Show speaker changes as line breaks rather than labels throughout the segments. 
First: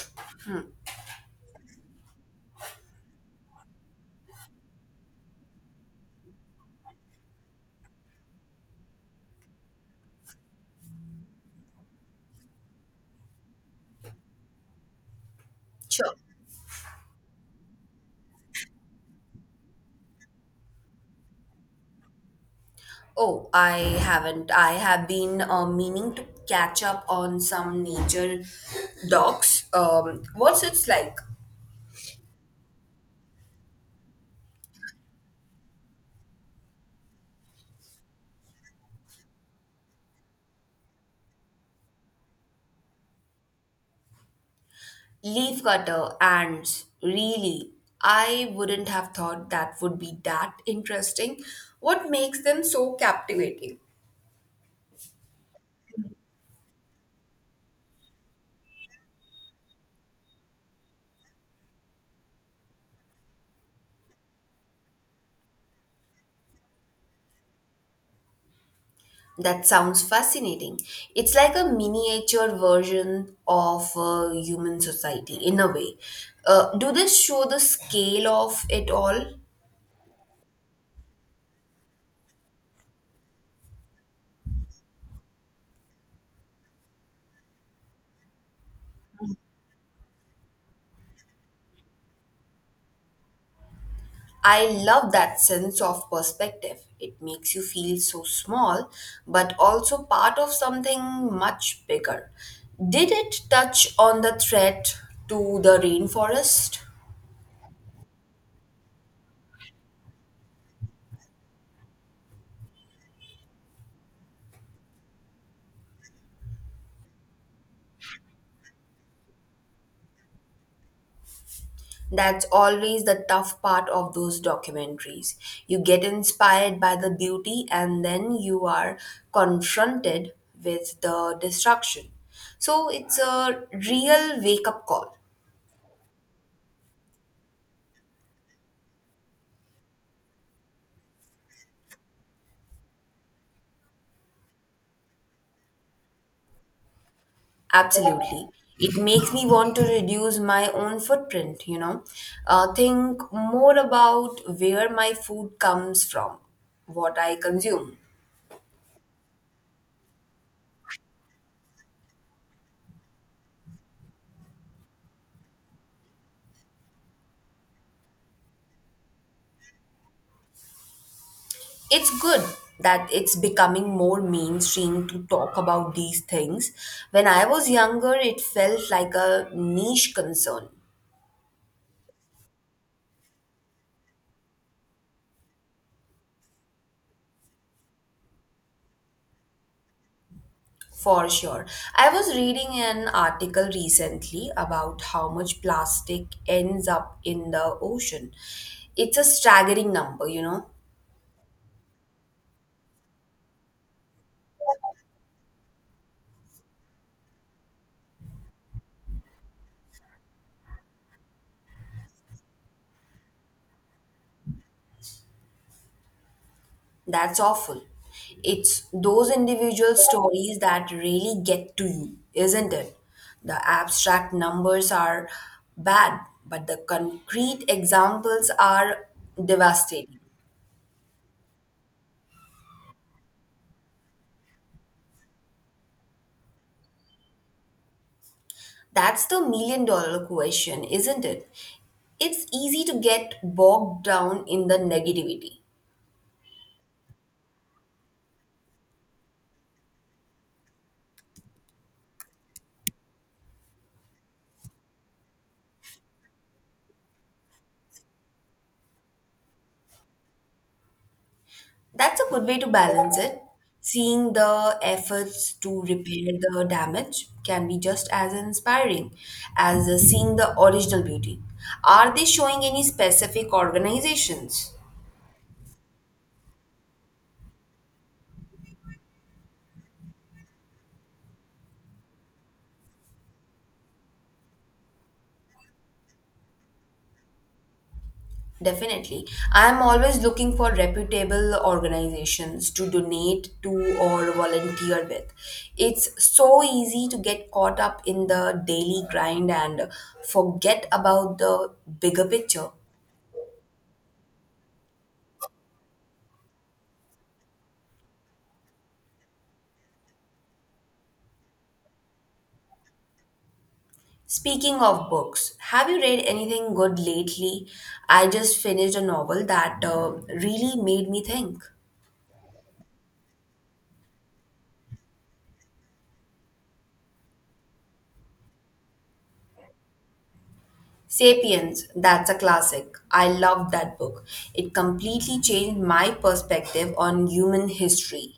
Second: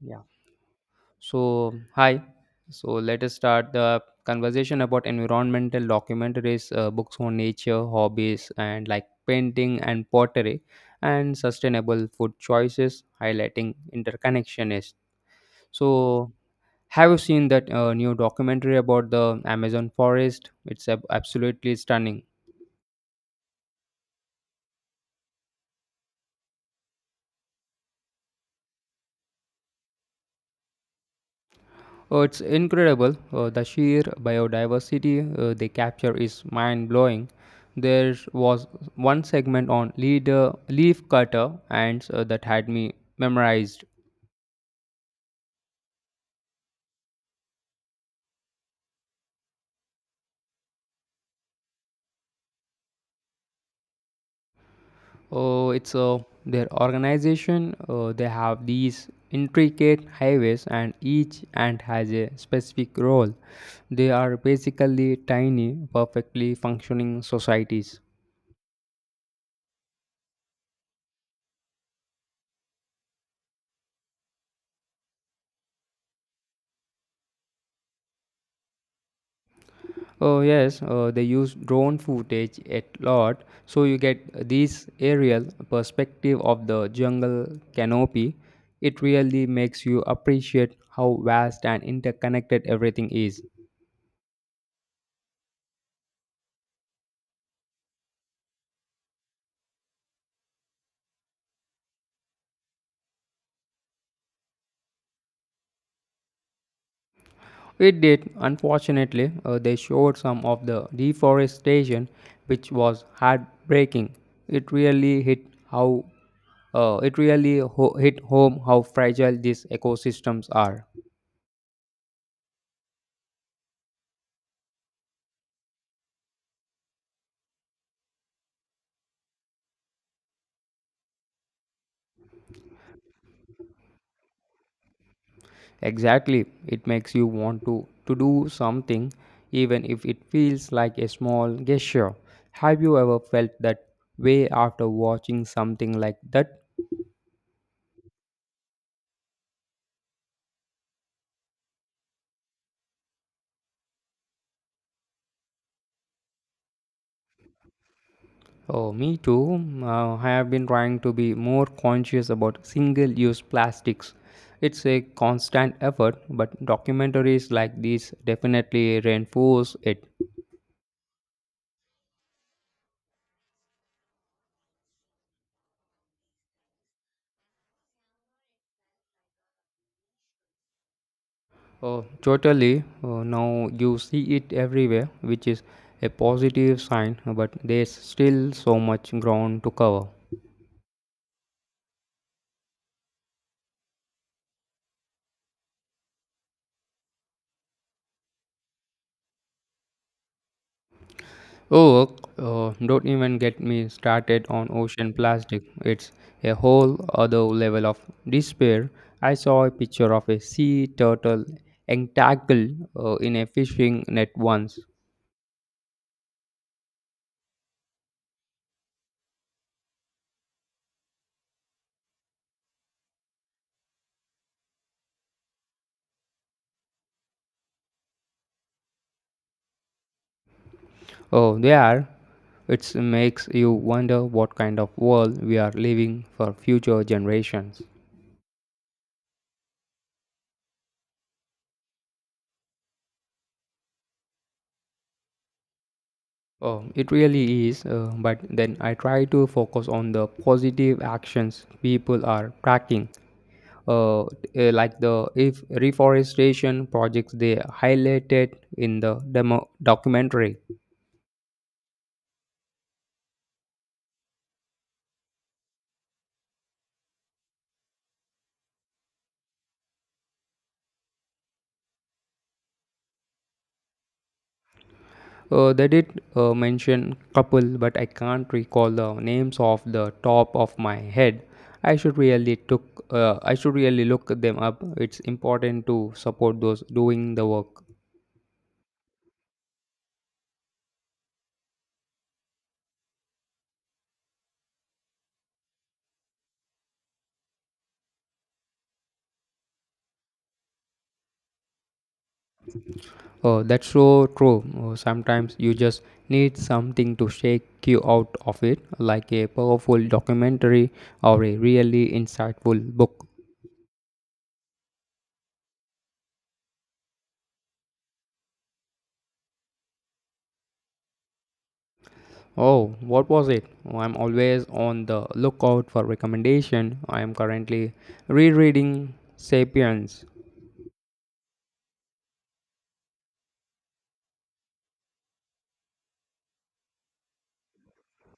Yeah. So, hi. So, let us start the conversation about environmental documentaries, books on nature, hobbies, and like painting and pottery, and sustainable food choices, highlighting interconnection is.
Sure.
So, have you seen that new documentary about the Amazon forest? It's absolutely stunning.
Oh, I haven't. I have been meaning to catch up on some nature docs. What's it's like?
Oh, it's incredible. The sheer biodiversity they capture is mind blowing. There was one segment on leaf cutter ants that had me memorized.
Leaf cutter ants. Really, I wouldn't have thought that would be that interesting. What makes them so captivating?
Oh, it's their organization. They have these intricate highways, and each ant has a specific role. They are basically tiny, perfectly functioning societies.
That sounds fascinating. It's like a miniature version of human society in a way. Do this show the scale of it all?
Oh yes, they use drone footage a lot, so you get this aerial perspective of the jungle canopy. It really makes you appreciate how vast and interconnected everything is.
I love that sense of perspective. It makes you feel so small, but also part of something much bigger. Did it touch on the threat to the rainforest?
It did, unfortunately, they showed some of the deforestation, which was heartbreaking. It really hit how it really hit home how fragile these ecosystems are.
That's always the tough part of those documentaries. You get inspired by the beauty, and then you are confronted with the destruction. So it's a real wake up call.
Exactly. It makes you want to do something even if it feels like a small gesture. Have you ever felt that way after watching something like that?
Absolutely. It makes me want to reduce my own footprint. Think more about where my food comes from, what I consume.
Oh, me too. I have been trying to be more conscious about single use plastics. It's a constant effort, but documentaries like these definitely reinforce it.
It's good that it's becoming more mainstream to talk about these things. When I was younger, it felt like a niche concern.
Totally. Now you see it everywhere, which is a positive sign, but there's still so much ground to cover.
For sure. I was reading an article recently about how much plastic ends up in the ocean. It's a staggering number.
Oh, don't even get me started on ocean plastic. It's a whole other level of despair. I saw a picture of a sea turtle entangled in a fishing net once.
That's awful. It's those individual stories that really get to you, isn't it? The abstract numbers are bad, but the concrete examples are devastating.
Oh, there. It makes you wonder what kind of world we are leaving for future generations.
That's the million dollar question, isn't it? It's easy to get bogged down in the negativity.
Oh, it really is, but then I try to focus on the positive actions people are tracking, uh, like the if reforestation projects they highlighted in the demo documentary.
That's a good way to balance it. Seeing the efforts to repair the damage can be just as inspiring as seeing the original beauty. Are they showing any specific organizations?
They did mention couple, but I can't recall the names off the top of my head. I should really look them up. It's important to support those doing the work.
Definitely. I am always looking for reputable organizations to donate to or volunteer with. It's so easy to get caught up in the daily grind and forget about the bigger picture.
Oh, that's so true. Oh, sometimes you just need something to shake you out of it, like a powerful documentary or a really insightful book.
Speaking of books, have you read anything good lately? I just finished a novel that really made me think.
Oh, what was it? Oh, I'm always on the lookout for recommendation. I am currently rereading *Sapiens*.
Sapiens, that's a classic. I loved that book. It completely changed my perspective on human history.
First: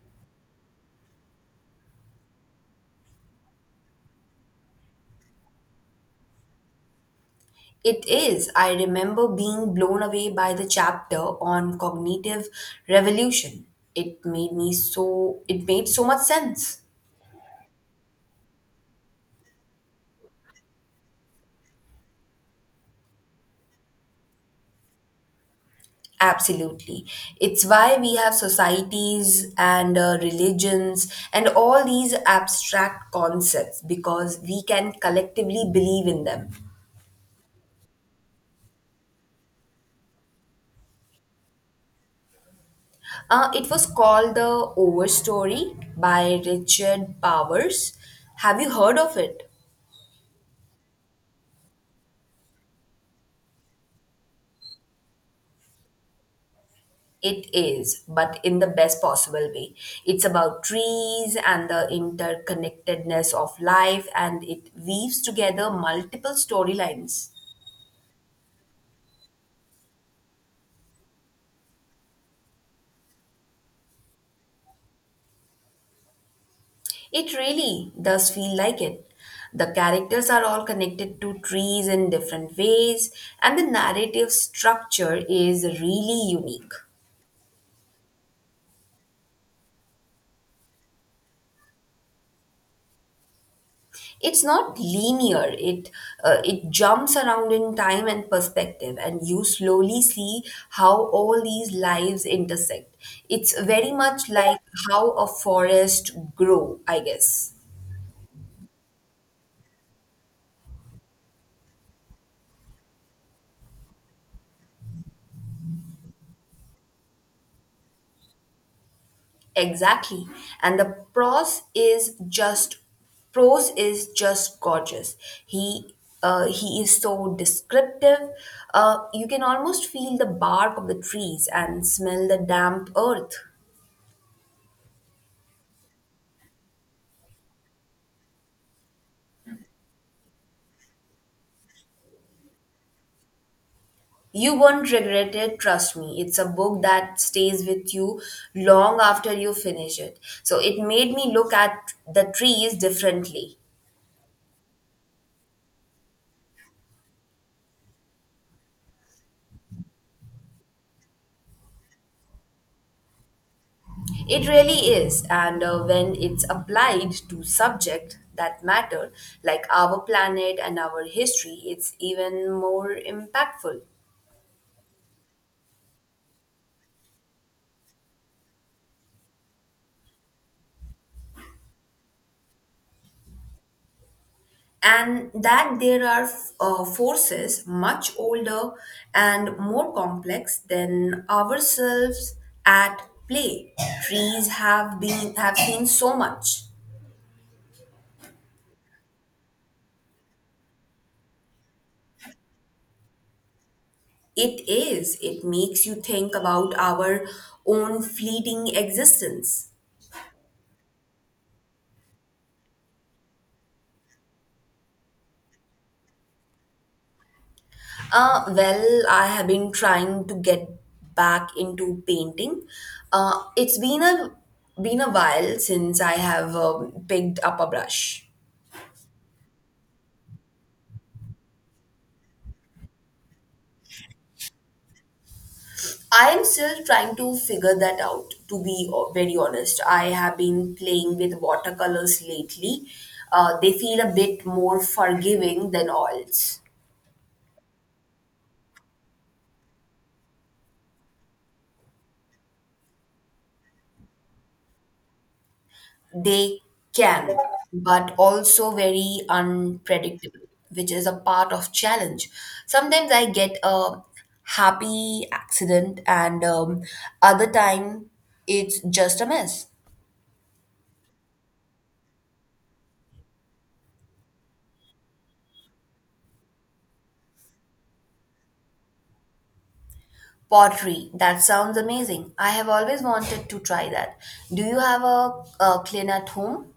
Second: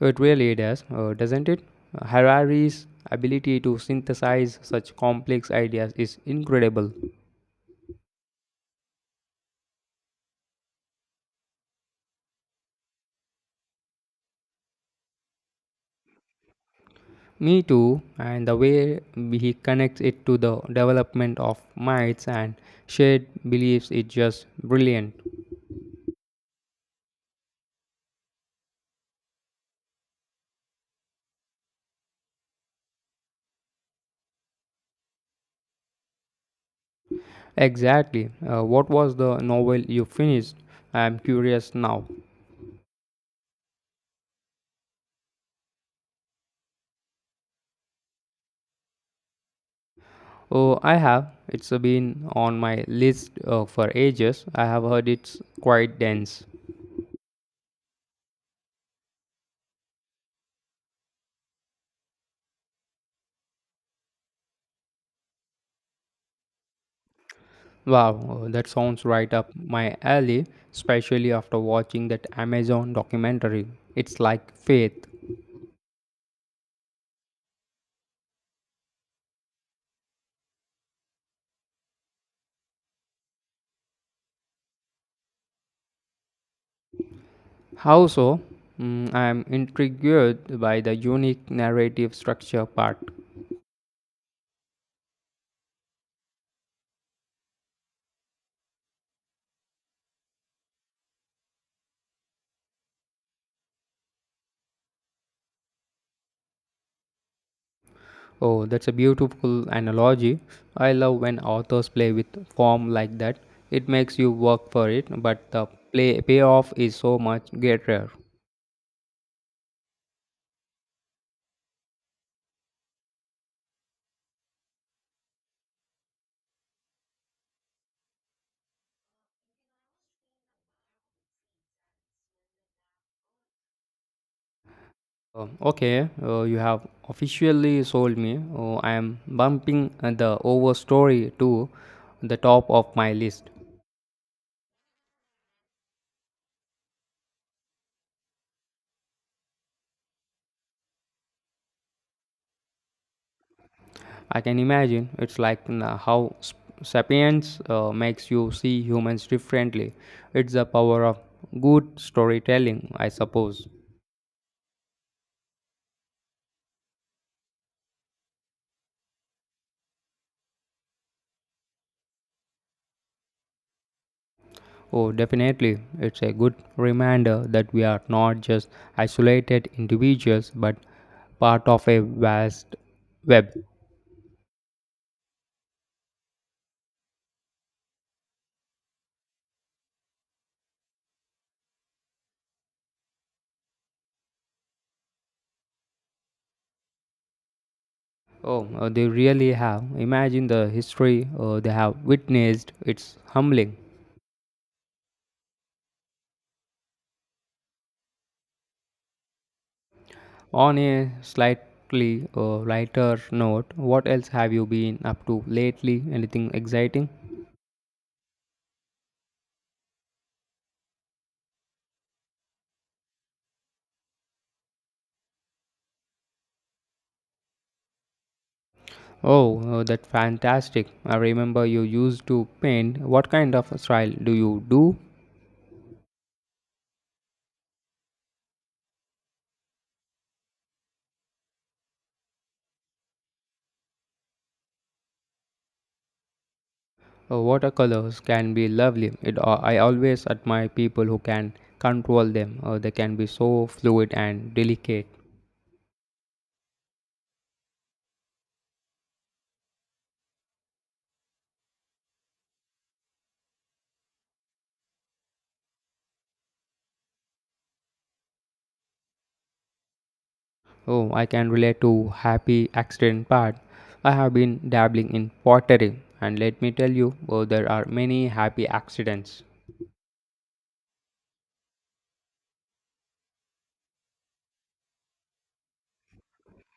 It really does, doesn't it? Harari's ability to synthesize such complex ideas is incredible.
It is, I remember being blown away by the chapter on cognitive revolution. It made so much sense.
Me too, and the way he connects it to the development of myths and shared beliefs is just brilliant.
Absolutely. It's why we have societies and religions and all these abstract concepts because we can collectively believe in them.
Exactly. What was the novel you finished? I am curious now.
It was called The Overstory by Richard Powers. Have you heard of it?
Oh, I have. It's been on my list for ages. I have heard it's quite dense.
It is, but in the best possible way. It's about trees and the interconnectedness of life, and it weaves together multiple storylines.
Wow, that sounds right up my alley, especially after watching that Amazon documentary. It's like faith.
It really does feel like it. The characters are all connected to trees in different ways, and the narrative structure is really unique.
How so? Mm, I am intrigued by the unique narrative structure part.
It's not linear. It jumps around in time and perspective, and you slowly see how all these lives intersect. It's very much like how a forest grow, I guess.
Oh, that's a beautiful analogy. I love when authors play with form like that. It makes you work for it, but the play payoff is so much greater.
Exactly. And the prose is just gorgeous. He he is so descriptive. You can almost feel the bark of the trees and smell the damp earth.
Okay, you have officially sold me. Oh, I am bumping the overstory to the top of my list.
You won't regret it, trust me. It's a book that stays with you long after you finish it. So it made me look at the trees differently.
I can imagine it's like how Sapiens makes you see humans differently. It's the power of good storytelling, I suppose.
It really is, and when it's applied to subject that matter, like our planet and our history, it's even more impactful.
Oh, definitely. It's a good reminder that we are not just isolated individuals but part of a vast web.
And that there are forces much older and more complex than ourselves at play. Trees have seen so much.
Oh, they really have. Imagine the history they have witnessed. It's humbling.
It is. It makes you think about our own fleeting existence.
On a slightly lighter note, what else have you been up to lately? Anything exciting?
Well, I have been trying to get back into painting. It's been a while since I have picked up a brush.
Oh, that's fantastic. I remember you used to paint. What kind of style do you do?
I am still trying to figure that out. To be very honest, I have been playing with watercolors lately. They feel a bit more forgiving than oils.
Watercolors can be lovely. I always admire people who can control them. They can be so fluid and delicate.
They can, but also very unpredictable, which is a part of challenge. Sometimes I get a happy accident, and other time it's just a mess.
Oh, I can relate to happy accident part. I have been dabbling in pottery, and let me tell you, oh, there are many happy accidents.
Pottery, that sounds amazing. I have always wanted to try that. Do you have a clean at home?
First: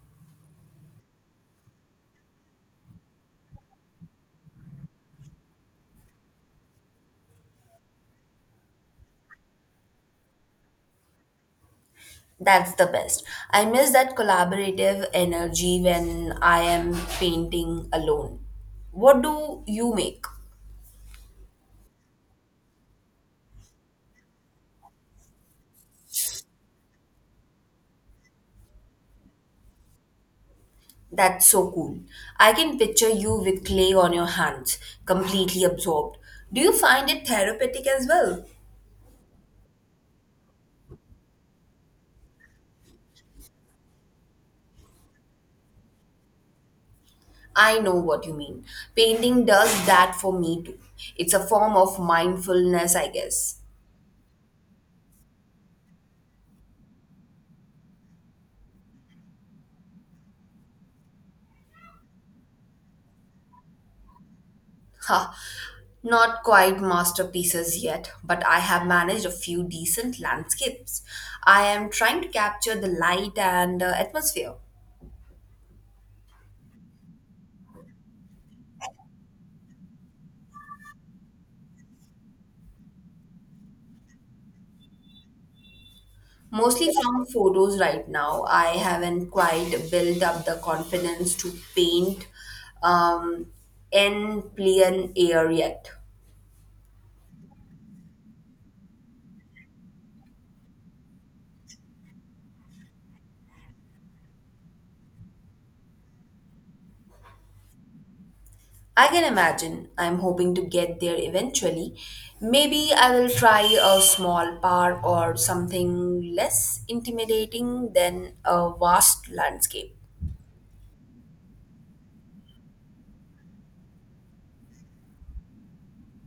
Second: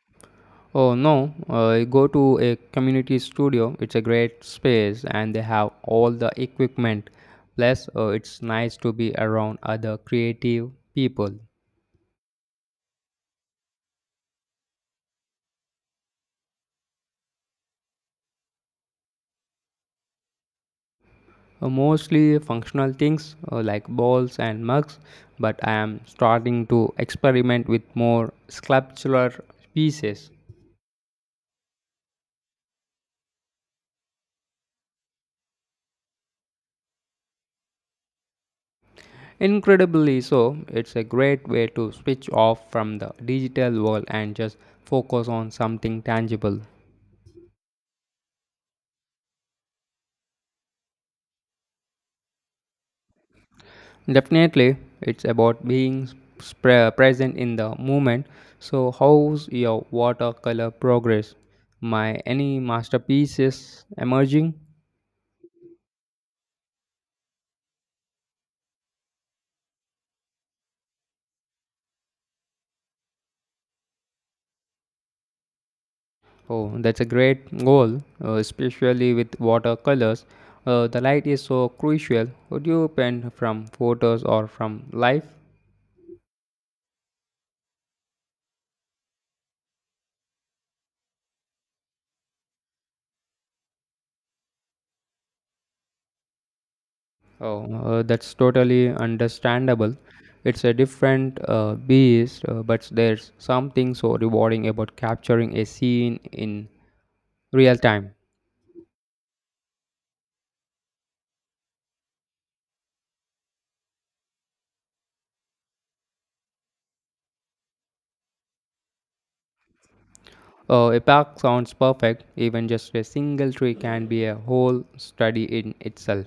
Oh no, go to a community studio. It's a great space and they have all the equipment. Plus, it's nice to be around other creative people.
That's the best. I miss that collaborative energy when I am painting alone. What do you make?
Mostly functional things like balls and mugs, but I am starting to experiment with more sculptural pieces.
That's so cool. I can picture you with clay on your hands, completely absorbed. Do you find it therapeutic as well?
Incredibly so, it's a great way to switch off from the digital world and just focus on something tangible.
I know what you mean. Painting does that for me too. It's a form of mindfulness, I guess.
Definitely, it's about being present in the moment. So, how's your watercolor progress? My any masterpieces emerging?
Ha, not quite masterpieces yet, but I have managed a few decent landscapes. I am trying to capture the light and atmosphere.
Oh, that's a great goal, especially with watercolors. The light is so crucial. Would you paint from photos or from life?
Mostly from photos right now. I haven't quite built up the confidence to paint um, in plain air yet.
Oh, that's totally understandable. It's a different beast, but there's something so rewarding about capturing a scene in real time.
I can imagine. I'm hoping to get there eventually. Maybe I will try a small park or something less intimidating than a vast landscape.
A park sounds perfect, even just a single tree can be a whole study in itself.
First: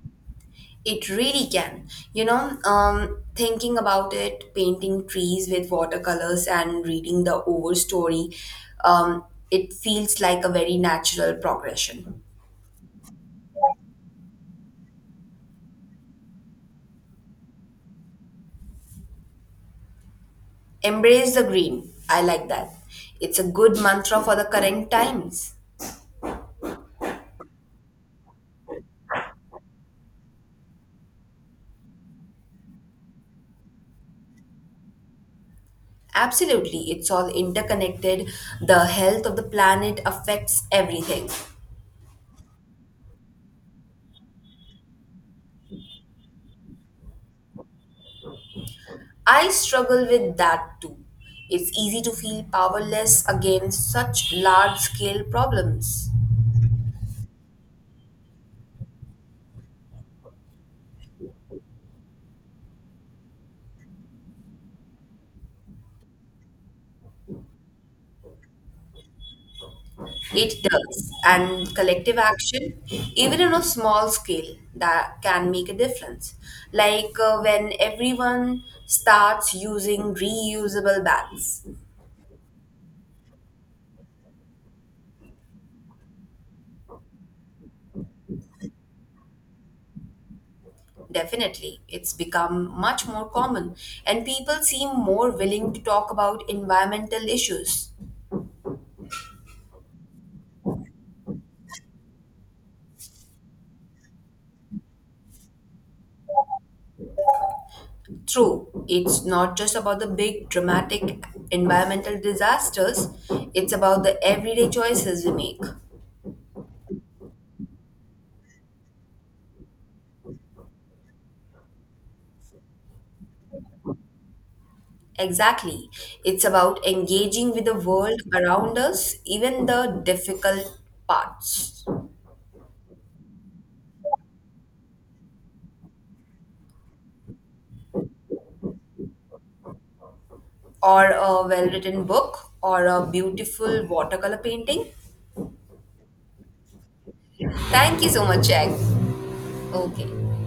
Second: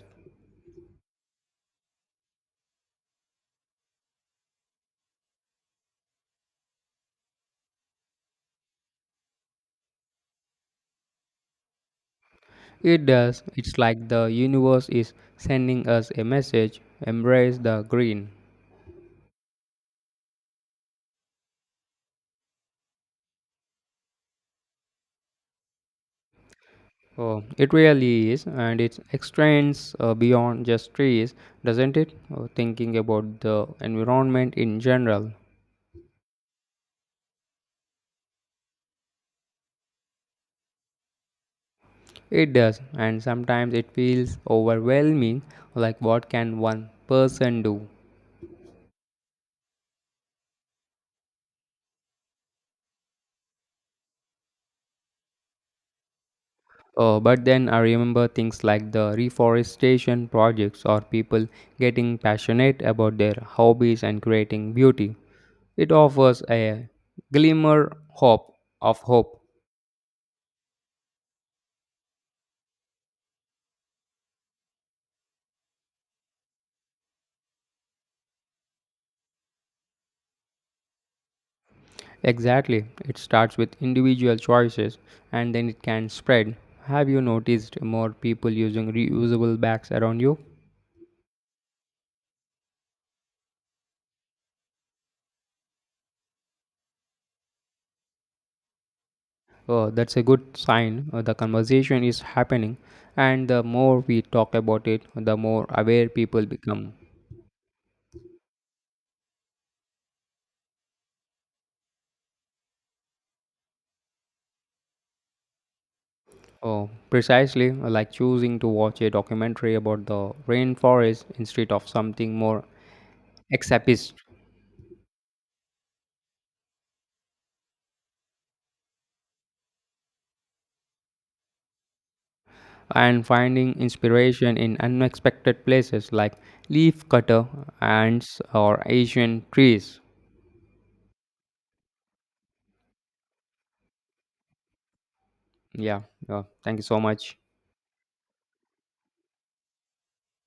It really can. Thinking about it, painting trees with watercolors and reading the overstory, um, it feels like a very natural progression.
It does, it's like the universe is sending us a message embrace the green.
Embrace the green. I like that. It's a good mantra for the current times.
Oh, it really is, and it extends beyond just trees, doesn't it? Thinking about the environment in general.
Absolutely, it's all interconnected. The health of the planet affects everything.
It does, and sometimes it feels overwhelming like what can one person do?
I struggle with that too. It's easy to feel powerless against such large scale problems.
Oh, but then I remember things like the reforestation projects or people getting passionate about their hobbies and creating beauty. It offers a glimmer hope of hope.
It does. And collective action, even on a small scale, that can make a difference. Like when everyone starts using reusable bags.
Exactly. It starts with individual choices and then it can spread. Have you noticed more people using reusable bags around you?
Definitely, it's become much more common, and people seem more willing to talk about environmental issues.
Oh, that's a good sign. The conversation is happening, and the more we talk about it, the more aware people become.
True, it's not just about the big dramatic environmental disasters, it's about the everyday choices we make.
Oh, precisely, like choosing to watch a documentary about the rainforest instead of something more escapist,
Exactly. It's about engaging with the world around us, even the difficult parts.
and finding inspiration in unexpected places like leaf cutter ants, or Asian trees.
Or a well written book, or a beautiful watercolor painting.
Yeah, yeah. Thank you so much.
Thank you so much, Jack. Okay.